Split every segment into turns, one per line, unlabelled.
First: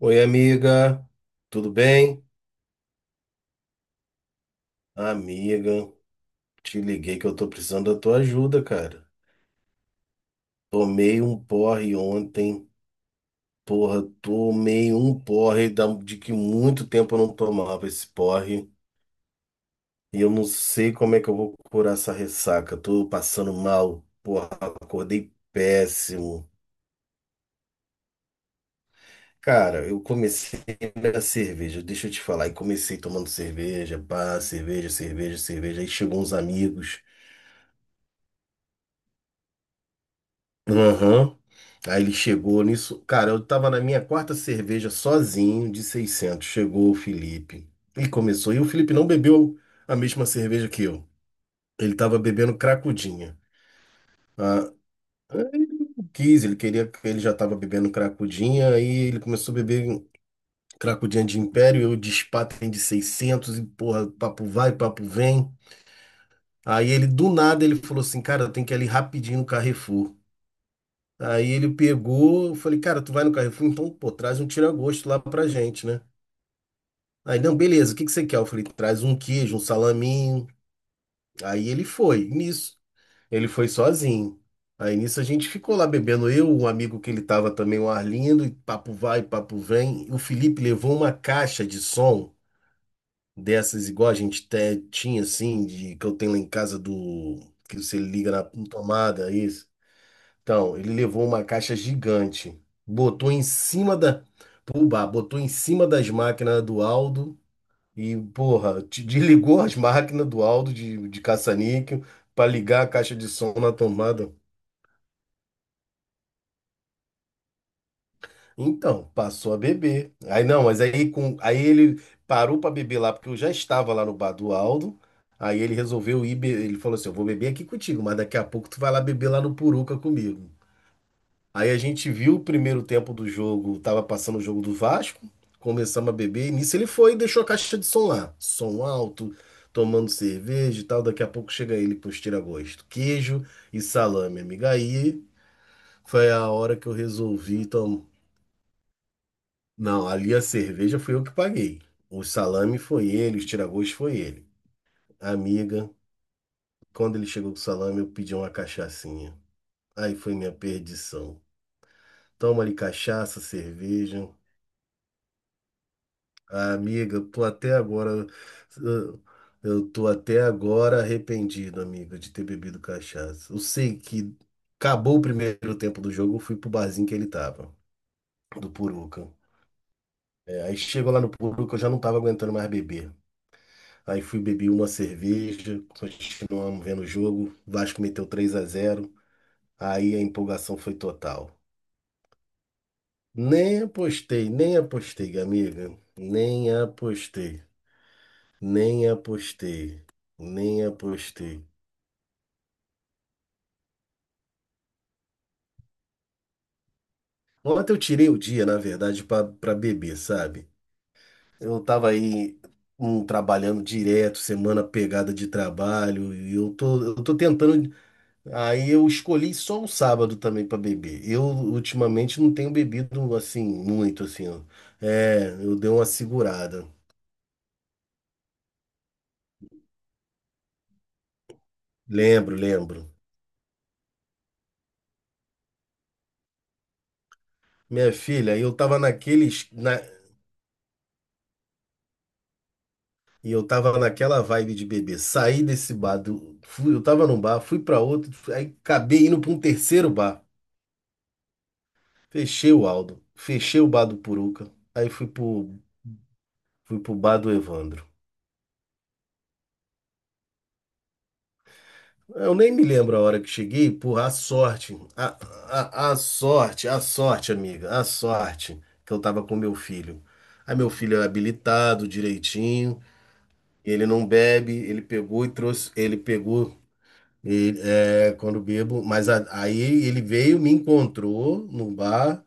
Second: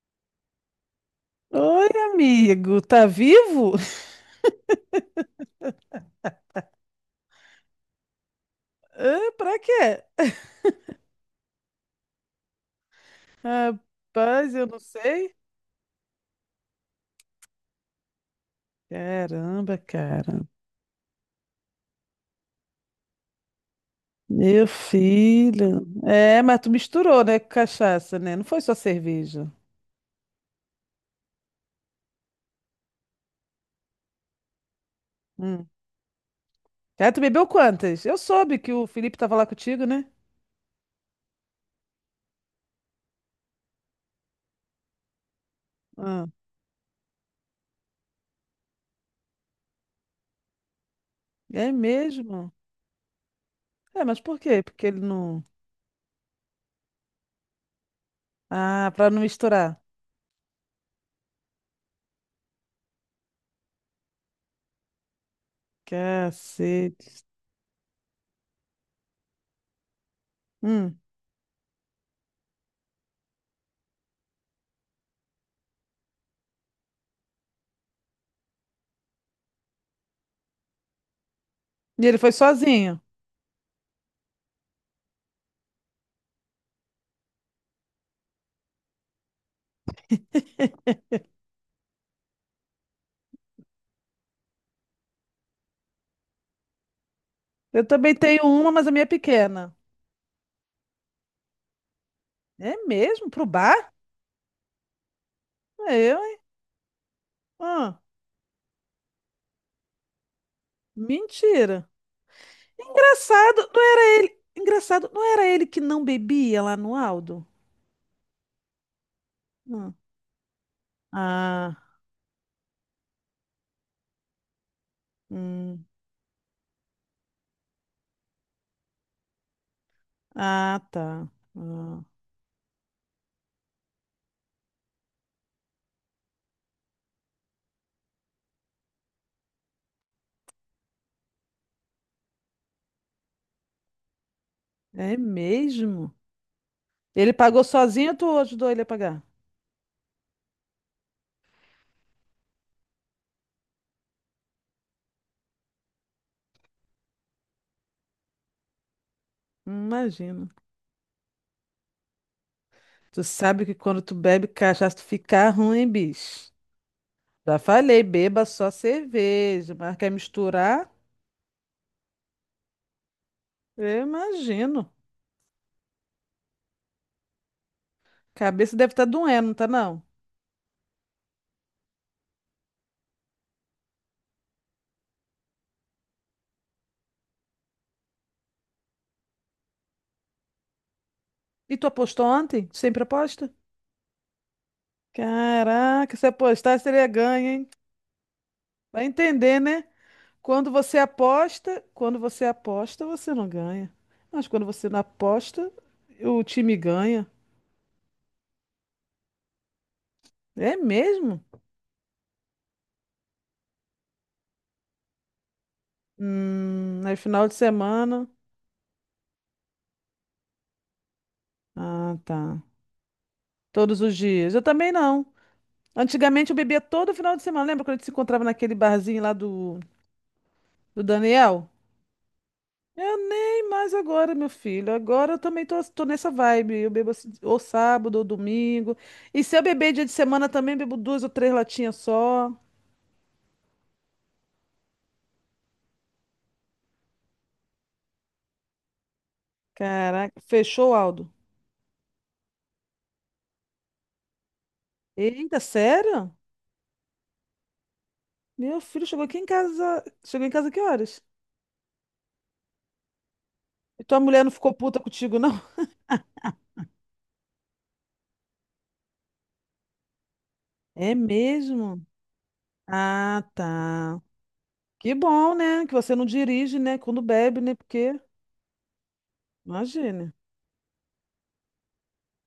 Oi, amiga, tudo
Oi,
bem?
amigo, tá vivo?
Amiga, te liguei que eu tô precisando da tua ajuda, cara.
Ah, pra quê?
Tomei um porre ontem, porra,
Rapaz, eu não
tomei um
sei.
porre de que muito tempo eu não tomava esse porre.
Caramba,
E eu não
cara.
sei como é que eu vou curar essa ressaca. Tô passando mal, porra,
Meu
acordei
filho. É,
péssimo.
mas tu misturou, né, com cachaça, né? Não foi só cerveja.
Cara, eu comecei na cerveja, deixa eu te falar, e comecei tomando cerveja, pá, cerveja, cerveja,
Hum.
cerveja. Aí chegou uns amigos.
Ah, tu bebeu quantas? Eu soube que o Felipe tava lá contigo, né?
Aham. Aí ele chegou nisso. Cara, eu tava na minha quarta cerveja sozinho de
Ah,
600. Chegou o Felipe. E começou. E o Felipe não bebeu a mesma cerveja que eu.
é
Ele tava
mesmo?
bebendo cracudinha.
É, mas por quê?
Ah,
Porque ele não.
eu quis, ele queria, ele já tava bebendo cracudinha. Aí
Ah, pra
ele
não
começou a
misturar.
beber cracudinha de Império. Eu de Spaten de 600. E porra, papo vai, papo vem. Aí ele,
Cacete.
do nada, ele falou assim: cara, eu tenho que ir ali rapidinho no Carrefour.
Hum.
Aí ele pegou, eu falei, cara, tu vai no Carrefour, então, pô, traz um tira-gosto lá pra gente, né? Aí, não, beleza, o que que você quer? Eu falei, traz um queijo, um salaminho. Aí ele
E ele
foi,
foi
nisso.
sozinho.
Ele foi sozinho. Aí nisso a gente ficou lá bebendo, eu, um amigo que ele tava também, o Arlindo, e papo vai, papo vem. O Felipe levou uma caixa de som dessas, igual a gente tinha, assim, de, que eu tenho lá em casa do, que
Eu
você
também
liga na
tenho uma, mas a minha é
tomada, isso.
pequena.
Então, ele levou uma caixa gigante,
É mesmo?
botou em
Pro bar?
cima da. Pô, botou em cima
É
das
eu, hein?
máquinas do Aldo,
Ah,
e, porra, te desligou as máquinas do Aldo de
mentira.
caça-níquel para ligar a caixa de som
Engraçado,
na
não era
tomada.
ele. Engraçado, não era ele que não bebia lá no Aldo?
Então, passou a
Hum.
beber. Aí não, mas aí, aí
Ah,
ele parou para beber lá, porque eu já estava lá no bar do Aldo. Aí ele
hum.
resolveu ir, ele falou assim: eu vou beber aqui contigo, mas daqui a pouco tu vai lá beber lá no Puruca comigo.
Ah, tá.
Aí a
Ah,
gente viu o primeiro tempo do jogo, tava passando o jogo do Vasco, começamos a beber, e nisso ele foi e deixou a caixa de som lá. Som alto, tomando cerveja e tal. Daqui a pouco chega ele com os tira-gosto, queijo e salame, amiga.
é
Aí
mesmo?
foi a hora que eu
Ele pagou
resolvi tomar.
sozinho ou tu ajudou ele a pagar?
Não, ali a cerveja foi eu que paguei. O salame foi ele, os tira-gosto foi ele. Amiga, quando ele chegou com o salame, eu pedi uma cachaçinha. Aí foi
Imagino.
minha perdição. Toma ali
Tu
cachaça,
sabe que quando tu
cerveja.
bebe cachaça, tu fica ruim, bicho.
Ah, amiga, tô
Já
até
falei,
agora.
beba só
Eu
cerveja,
eu
mas
tô
quer
até
misturar?
agora arrependido, amiga, de ter bebido cachaça. Eu sei
Eu
que
imagino.
acabou o primeiro tempo do jogo, eu fui pro barzinho que ele tava, do
Cabeça deve estar
Puruca.
doendo, não tá não?
É, aí chegou lá no Puruca, eu já não tava aguentando mais beber. Aí fui beber uma cerveja, continuamos vendo o jogo. Vasco meteu 3-0. Aí a empolgação foi total.
E tu apostou ontem? Tu sempre aposta?
Nem apostei, nem apostei, amiga.
Caraca, se
Nem
apostar seria ganho,
apostei.
hein? Vai
Nem
entender, né?
apostei. Nem apostei.
Quando você aposta, você não ganha. Mas quando você não aposta, o time ganha.
Ontem eu tirei o dia, na verdade, pra beber, sabe?
É mesmo?
Eu tava aí trabalhando direto, semana pegada de trabalho, e eu tô, eu
É
tô
final de
tentando.
semana.
Aí eu escolhi só o sábado também pra beber. Eu
Ah,
ultimamente não
tá.
tenho bebido assim,
Todos os
muito assim,
dias.
ó.
Eu também não.
É, eu dei uma
Antigamente eu bebia
segurada.
todo final de semana. Lembra quando a gente se encontrava naquele barzinho lá do, do Daniel?
Lembro, lembro.
Eu nem mais agora, meu filho. Agora eu também tô, tô nessa vibe. Eu bebo assim, ou
Minha
sábado ou
filha, eu
domingo.
tava
E se eu
naqueles.
beber dia de semana também, bebo duas ou três latinhas só.
E eu tava naquela vibe de bebê. Saí desse bar, fui, eu tava num bar, fui pra outro, aí acabei indo pra um terceiro
Caraca,
bar.
fechou, Aldo?
Fechei o Aldo, fechei o bar do Puruca, aí fui
Eita,
pro,
sério?
fui pro bar do Evandro.
Meu filho chegou aqui em casa. Chegou em casa que horas?
Eu nem me lembro a hora que cheguei,
E tua
porra, a
mulher não ficou
sorte,
puta contigo, não?
amiga, a sorte que eu tava com meu filho. Aí meu
É
filho era
mesmo?
habilitado direitinho,
Ah,
ele
tá.
não bebe, ele
Que
pegou e
bom, né?
trouxe,
Que você
ele
não
pegou.
dirige, né? Quando bebe, né?
E,
Porque,
é, quando bebo, mas aí ele
imagina.
veio, me encontrou no bar,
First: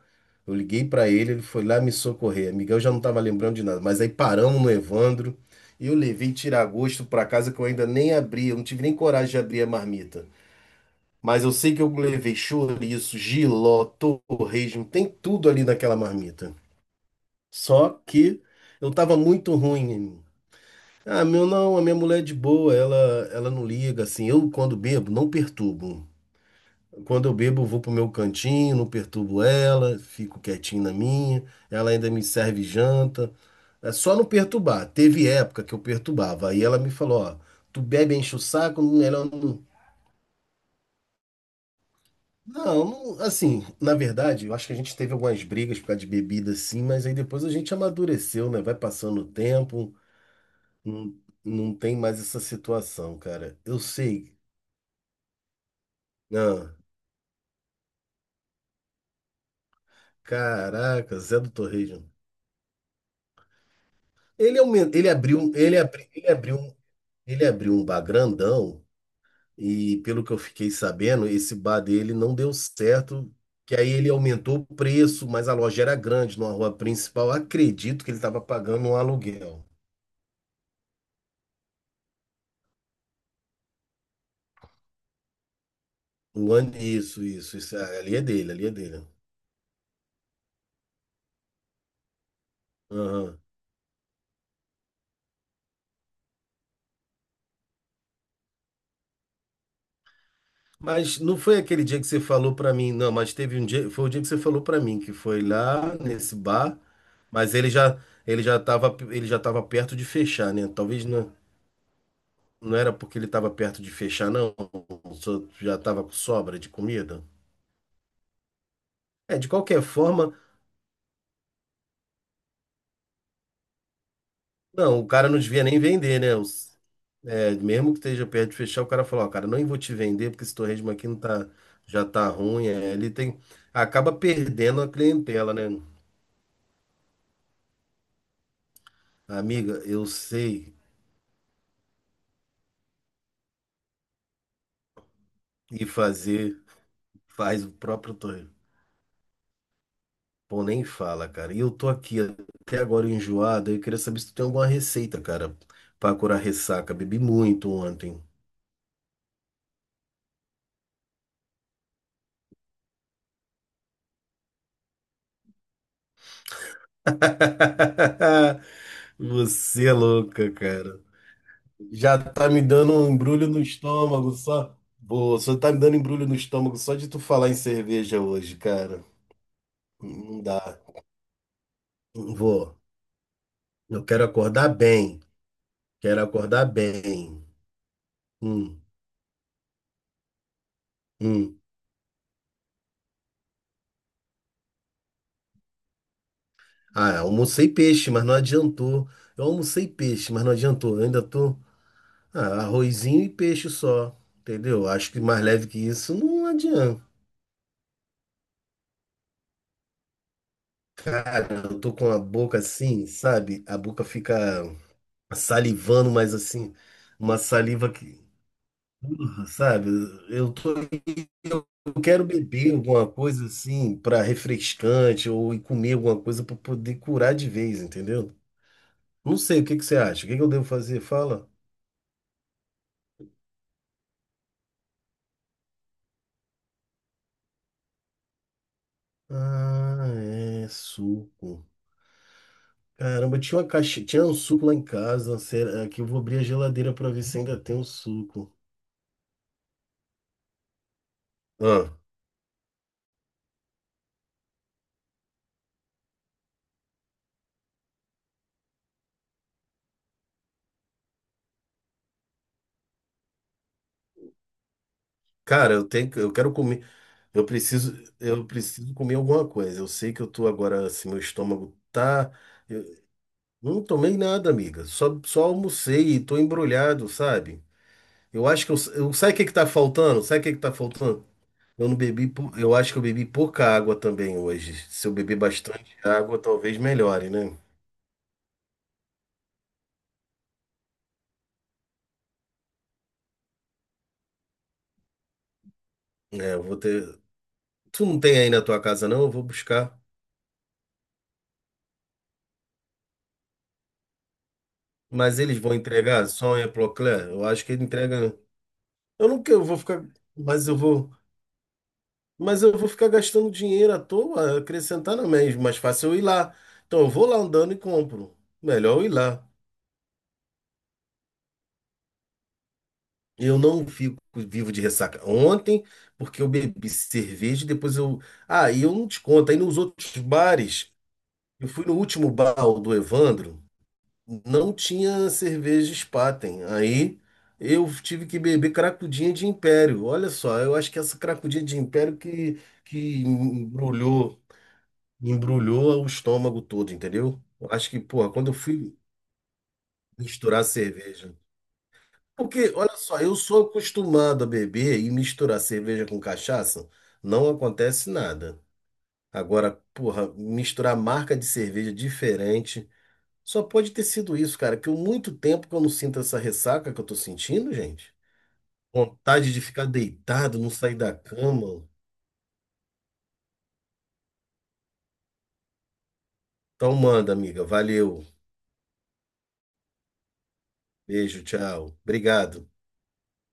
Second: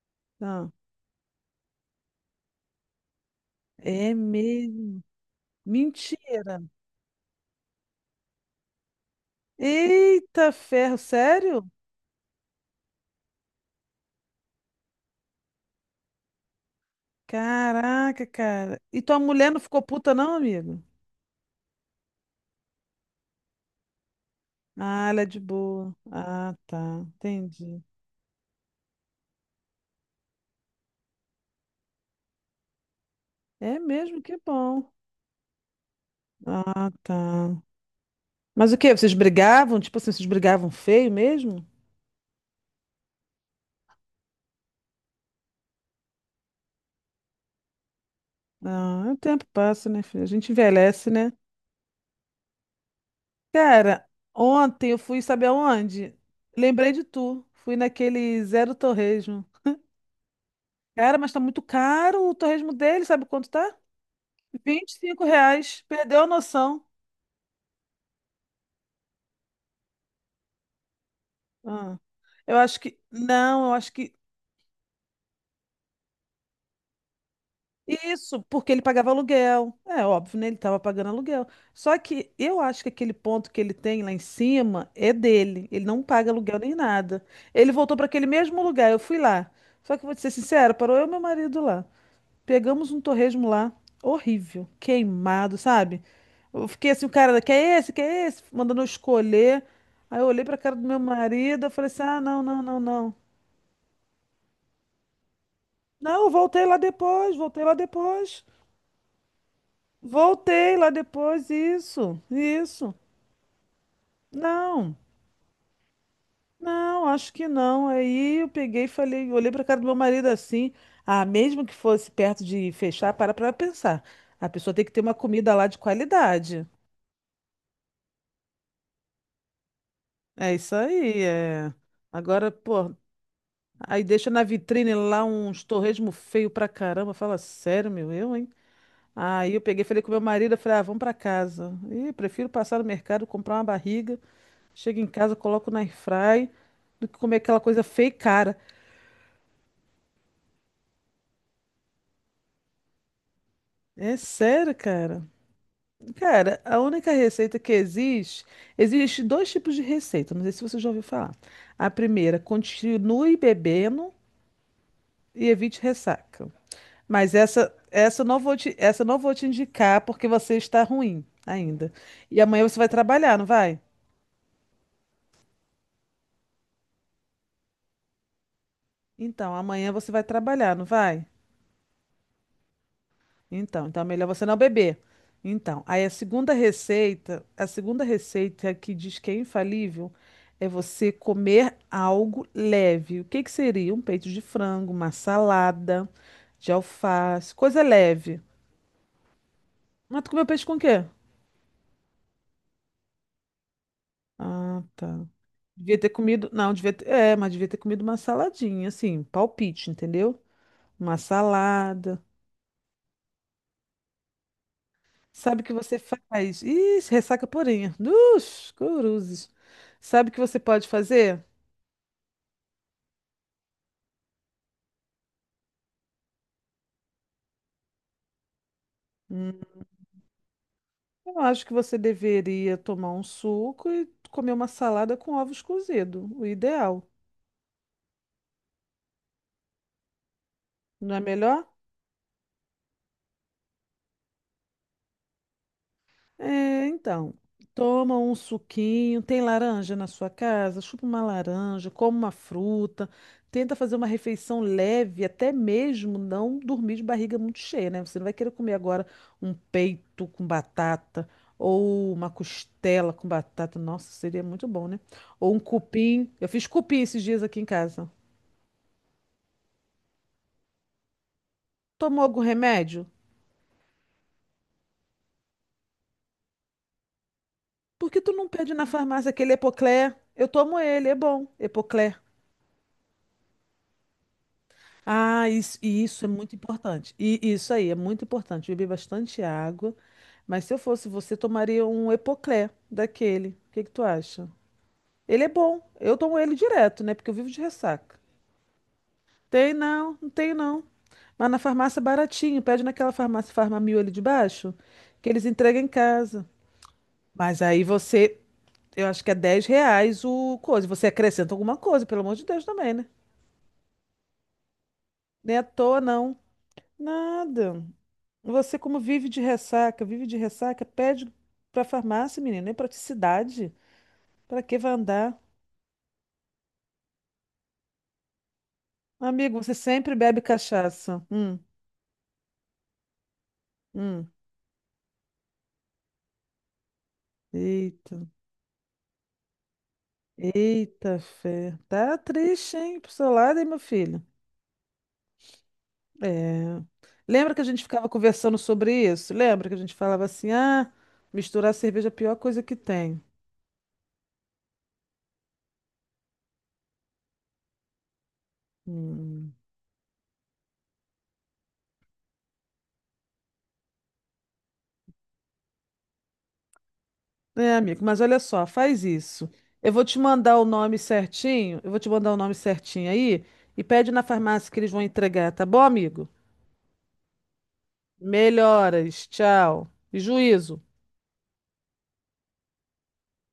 eu
Ah,
liguei pra ele, ele foi lá me socorrer. Miguel já não tava lembrando de nada, mas aí
é
paramos no
mesmo.
Evandro e eu levei
Mentira.
tira-gosto pra casa que eu ainda nem abri, eu não tive nem coragem de abrir a marmita.
Eita ferro,
Mas eu
sério?
sei que eu levei chouriço, jiló, torresmo, tem tudo ali naquela marmita. Só
Caraca,
que
cara.
eu
E
tava
tua mulher
muito
não ficou puta,
ruim.
não, amigo?
Ah, meu não, a minha mulher é de boa, ela não liga assim. Eu quando
Ah,
bebo
ela é
não
de boa.
perturbo.
Ah, tá.
Quando eu bebo, eu vou
Entendi.
pro meu cantinho, não perturbo ela, fico quietinho na minha, ela ainda me serve janta.
É
É só
mesmo,
não
que
perturbar.
bom.
Teve época que eu perturbava. Aí ela me
Ah, tá.
falou, ó, tu bebe, enche o
Mas o
saco,
quê? Vocês
melhor não.
brigavam? Tipo assim, vocês brigavam feio mesmo?
Não, assim, na verdade, eu acho que a gente teve algumas brigas por causa de bebida, sim, mas aí depois a gente amadureceu, né? Vai
Ah, o
passando o
tempo passa,
tempo,
né, filho? A gente envelhece,
não,
né?
não tem mais essa situação, cara. Eu
Cara,
sei.
ontem eu fui, sabe aonde?
Não,
Lembrei de tu. Fui naquele Zero Torresmo. Cara,
caraca,
mas tá
Zé do
muito
Torrejão.
caro o torresmo dele, sabe quanto tá?
Ele, aumen-
vinte e
ele
cinco
abriu, um, ele
reais.
abriu,
Perdeu a
ele abriu. um
noção.
Ele abriu um bar grandão e, pelo que eu fiquei sabendo, esse bar
Ah,
dele não deu
eu acho que.
certo,
Não, eu
que aí
acho
ele
que.
aumentou o preço, mas a loja era grande, numa rua principal. Acredito que ele estava
Isso, porque ele
pagando um
pagava
aluguel.
aluguel. É óbvio, né? Ele estava pagando aluguel. Só que eu acho que aquele ponto que ele tem lá em cima é dele. Ele não paga
O
aluguel nem
ano, isso,
nada.
isso,
Ele
isso,
voltou
é,
para
ali é
aquele
dele,
mesmo
ali é
lugar. Eu
dele.
fui lá. Só que vou te ser sincera, parou eu e meu marido lá. Pegamos um
Aham.
torresmo lá, horrível, queimado, sabe? Eu fiquei assim, o cara, quer esse, quer esse? Mandando eu escolher. Aí eu olhei pra cara do meu
Mas não foi
marido, eu
aquele
falei
dia
assim,
que você
ah, não,
falou
não,
para
não,
mim, não,
não.
mas teve um dia, foi o dia que você falou para mim que foi lá
Não, eu
nesse
voltei lá
bar,
depois,
mas
voltei lá depois.
ele já estava perto de fechar, né?
Voltei lá
Talvez não.
depois, isso,
Não era
isso.
porque ele estava perto de fechar, não.
Não,
Já estava com sobra de
não,
comida.
acho que não. Aí eu peguei e falei,
É, de
olhei pra cara
qualquer
do meu marido
forma,
assim, ah, mesmo que fosse perto de fechar, para pra pensar. A pessoa tem que
não,
ter
o
uma
cara não
comida
devia
lá de
nem vender, né?
qualidade.
Mesmo que esteja perto de fechar, o cara falou, ó, cara, não vou te vender porque
É
esse
isso
torresmo aqui não
aí,
tá,
é.
já tá
Agora,
ruim.
pô,
É, ele tem,
aí
acaba
deixa na
perdendo a
vitrine lá
clientela,
uns
né?
torresmo feio pra caramba. Fala, sério, meu, eu, hein? Aí eu
Amiga,
peguei, falei
eu
com meu marido, eu
sei
falei, ah, vamos pra casa. Ih, prefiro passar no mercado, comprar uma barriga, chego em casa, coloco na
e
airfry,
fazer,
do que comer aquela
faz o
coisa feia e
próprio torresmo.
cara.
Pô, nem fala, cara. E eu tô aqui até agora enjoado, eu queria
É
saber se tu tem alguma
sério,
receita,
cara.
cara, pra curar
Cara, a
ressaca.
única
Bebi
receita
muito
que
ontem.
existe, existe dois tipos de receita, não sei se você já ouviu falar. A primeira, continue bebendo e evite ressaca. Mas essa eu não vou te, essa eu não vou te
Você é
indicar porque
louca,
você está
cara.
ruim ainda.
Já
E
tá me
amanhã você vai
dando um
trabalhar, não
embrulho no
vai?
estômago só. Boa, só tá me dando embrulho no estômago só de tu falar em cerveja hoje, cara.
Então, amanhã você vai
Não
trabalhar,
dá.
não vai?
Não vou.
Então, então é
Eu quero
melhor você não
acordar
beber.
bem.
Então, aí
Quero acordar bem.
a segunda receita
Hum,
que diz que é infalível é você
hum.
comer algo leve. O que que seria? Um peito de frango, uma salada de
Ah,
alface,
almocei
coisa
peixe, mas não
leve.
adiantou. Eu almocei
Mas tu
peixe, mas
comeu
não
peixe com o
adiantou.
quê?
Eu ainda tô. Ah, arrozinho e peixe só.
Ah,
Entendeu? Acho que
tá.
mais leve que
Devia ter
isso não
comido. Não, devia
adianta.
ter. É, mas devia ter comido uma saladinha, assim, um palpite, entendeu? Uma
Cara, eu tô com a
salada.
boca assim, sabe? A boca fica
Sabe o que você
salivando, mas
faz?
assim,
Ih,
uma
ressaca
saliva
purinha.
que,
Dos curuzes.
sabe?
Sabe o que
Eu
você
tô,
pode fazer?
eu quero beber alguma coisa assim para refrescante ou ir comer alguma coisa para poder curar de vez, entendeu? Não
Hum,
sei, o que que você acha? O que que eu devo fazer?
eu
Fala.
acho que você deveria tomar um suco e comer uma salada com ovos cozidos. O ideal.
Ah, é
Não é
suco.
melhor?
Caramba, tinha uma caixa, tinha um suco lá em casa. Será que eu vou abrir a
É,
geladeira para ver
então,
se ainda tem um
toma um
suco?
suquinho, tem laranja na sua casa, chupa uma laranja,
Ah,
come uma fruta, tenta fazer uma refeição leve, até mesmo não dormir de barriga muito cheia, né? Você não vai querer comer agora um peito com batata ou uma costela com batata. Nossa, seria muito bom, né? Ou um
cara, eu tenho,
cupim.
eu
Eu
quero
fiz
comer.
cupim esses dias
Eu
aqui em
preciso,
casa.
eu preciso comer alguma coisa. Eu sei que eu tô agora, assim, meu estômago
Tomou
tá.
algum
Eu
remédio?
não tomei nada, amiga. Só almocei e tô embrulhado, sabe?
Por que tu não
Eu acho que
pede na farmácia
sabe o que que
aquele
tá
Epocler?
faltando? Sabe o
Eu
que que tá
tomo ele, é
faltando?
bom,
Eu não
Epocler.
bebi, eu acho que eu bebi pouca água também hoje. Se eu beber
Ah, isso,
bastante
e isso é
água,
muito
talvez
importante.
melhore,
E
né?
isso aí é muito importante. Beber bastante água. Mas se eu fosse você, tomaria um Epoclé daquele. O que que tu acha? Ele é bom. Eu tomo
É,
ele
eu vou
direto, né?
ter.
Porque eu vivo de
Tu
ressaca.
não tem aí na tua casa, não? Eu vou
Tem
buscar.
não, não tem não. Mas na farmácia é baratinho. Pede naquela farmácia Farmamil ali de baixo, que
Mas
eles
eles vão
entregam em
entregar?
casa.
Sonha, Procler? Eu
Mas
acho que ele
aí
entrega.
você, eu acho
Eu
que é
não quero, eu
10
vou ficar.
reais o
Mas eu
coisa. Você
vou.
acrescenta alguma coisa, pelo amor de
Mas
Deus
eu vou
também, né?
ficar gastando dinheiro à toa, acrescentar não
Nem
mesmo.
à
Mais
toa,
fácil eu ir
não.
lá. Então eu vou lá andando e
Nada.
compro.
Você,
Melhor
como
eu ir lá.
vive de ressaca, pede pra farmácia, menina. É
Eu
praticidade.
não fico
Pra
vivo
que
de
vai
ressaca.
andar?
Ontem, porque eu bebi cerveja, e depois eu. Ah, e eu não te conto. Aí
Amigo, você
nos
sempre
outros
bebe
bares,
cachaça.
eu fui no último bar o do Evandro,
Hum.
não tinha cerveja Spaten. Aí eu
Eita,
tive que beber cracudinha de Império. Olha só, eu acho que essa
eita,
cracudinha de
fé.
Império
Tá
que,
triste, hein? Pro
que
seu lado, hein, meu filho?
embrulhou. embrulhou. O estômago
É.
todo, entendeu?
Lembra que a
Eu
gente
acho que,
ficava
porra, quando eu
conversando sobre
fui
isso? Lembra que a gente falava assim:
misturar
ah,
cerveja.
misturar cerveja é a pior coisa
Porque,
que
olha só,
tem.
eu sou acostumado a beber e misturar cerveja com cachaça, não acontece nada.
Hum.
Agora, porra, misturar marca de cerveja diferente, só pode ter sido isso, cara, que eu muito tempo que eu não sinto essa ressaca que eu tô sentindo,
É, amigo,
gente.
mas olha só, faz isso.
Vontade de ficar
Eu vou te mandar
deitado,
o
não sair
nome
da
certinho,
cama.
eu vou te mandar o nome certinho aí e pede na farmácia que eles vão entregar, tá bom, amigo?
Então manda, amiga. Valeu.
Melhoras, tchau. E juízo.
Beijo, tchau. Obrigado.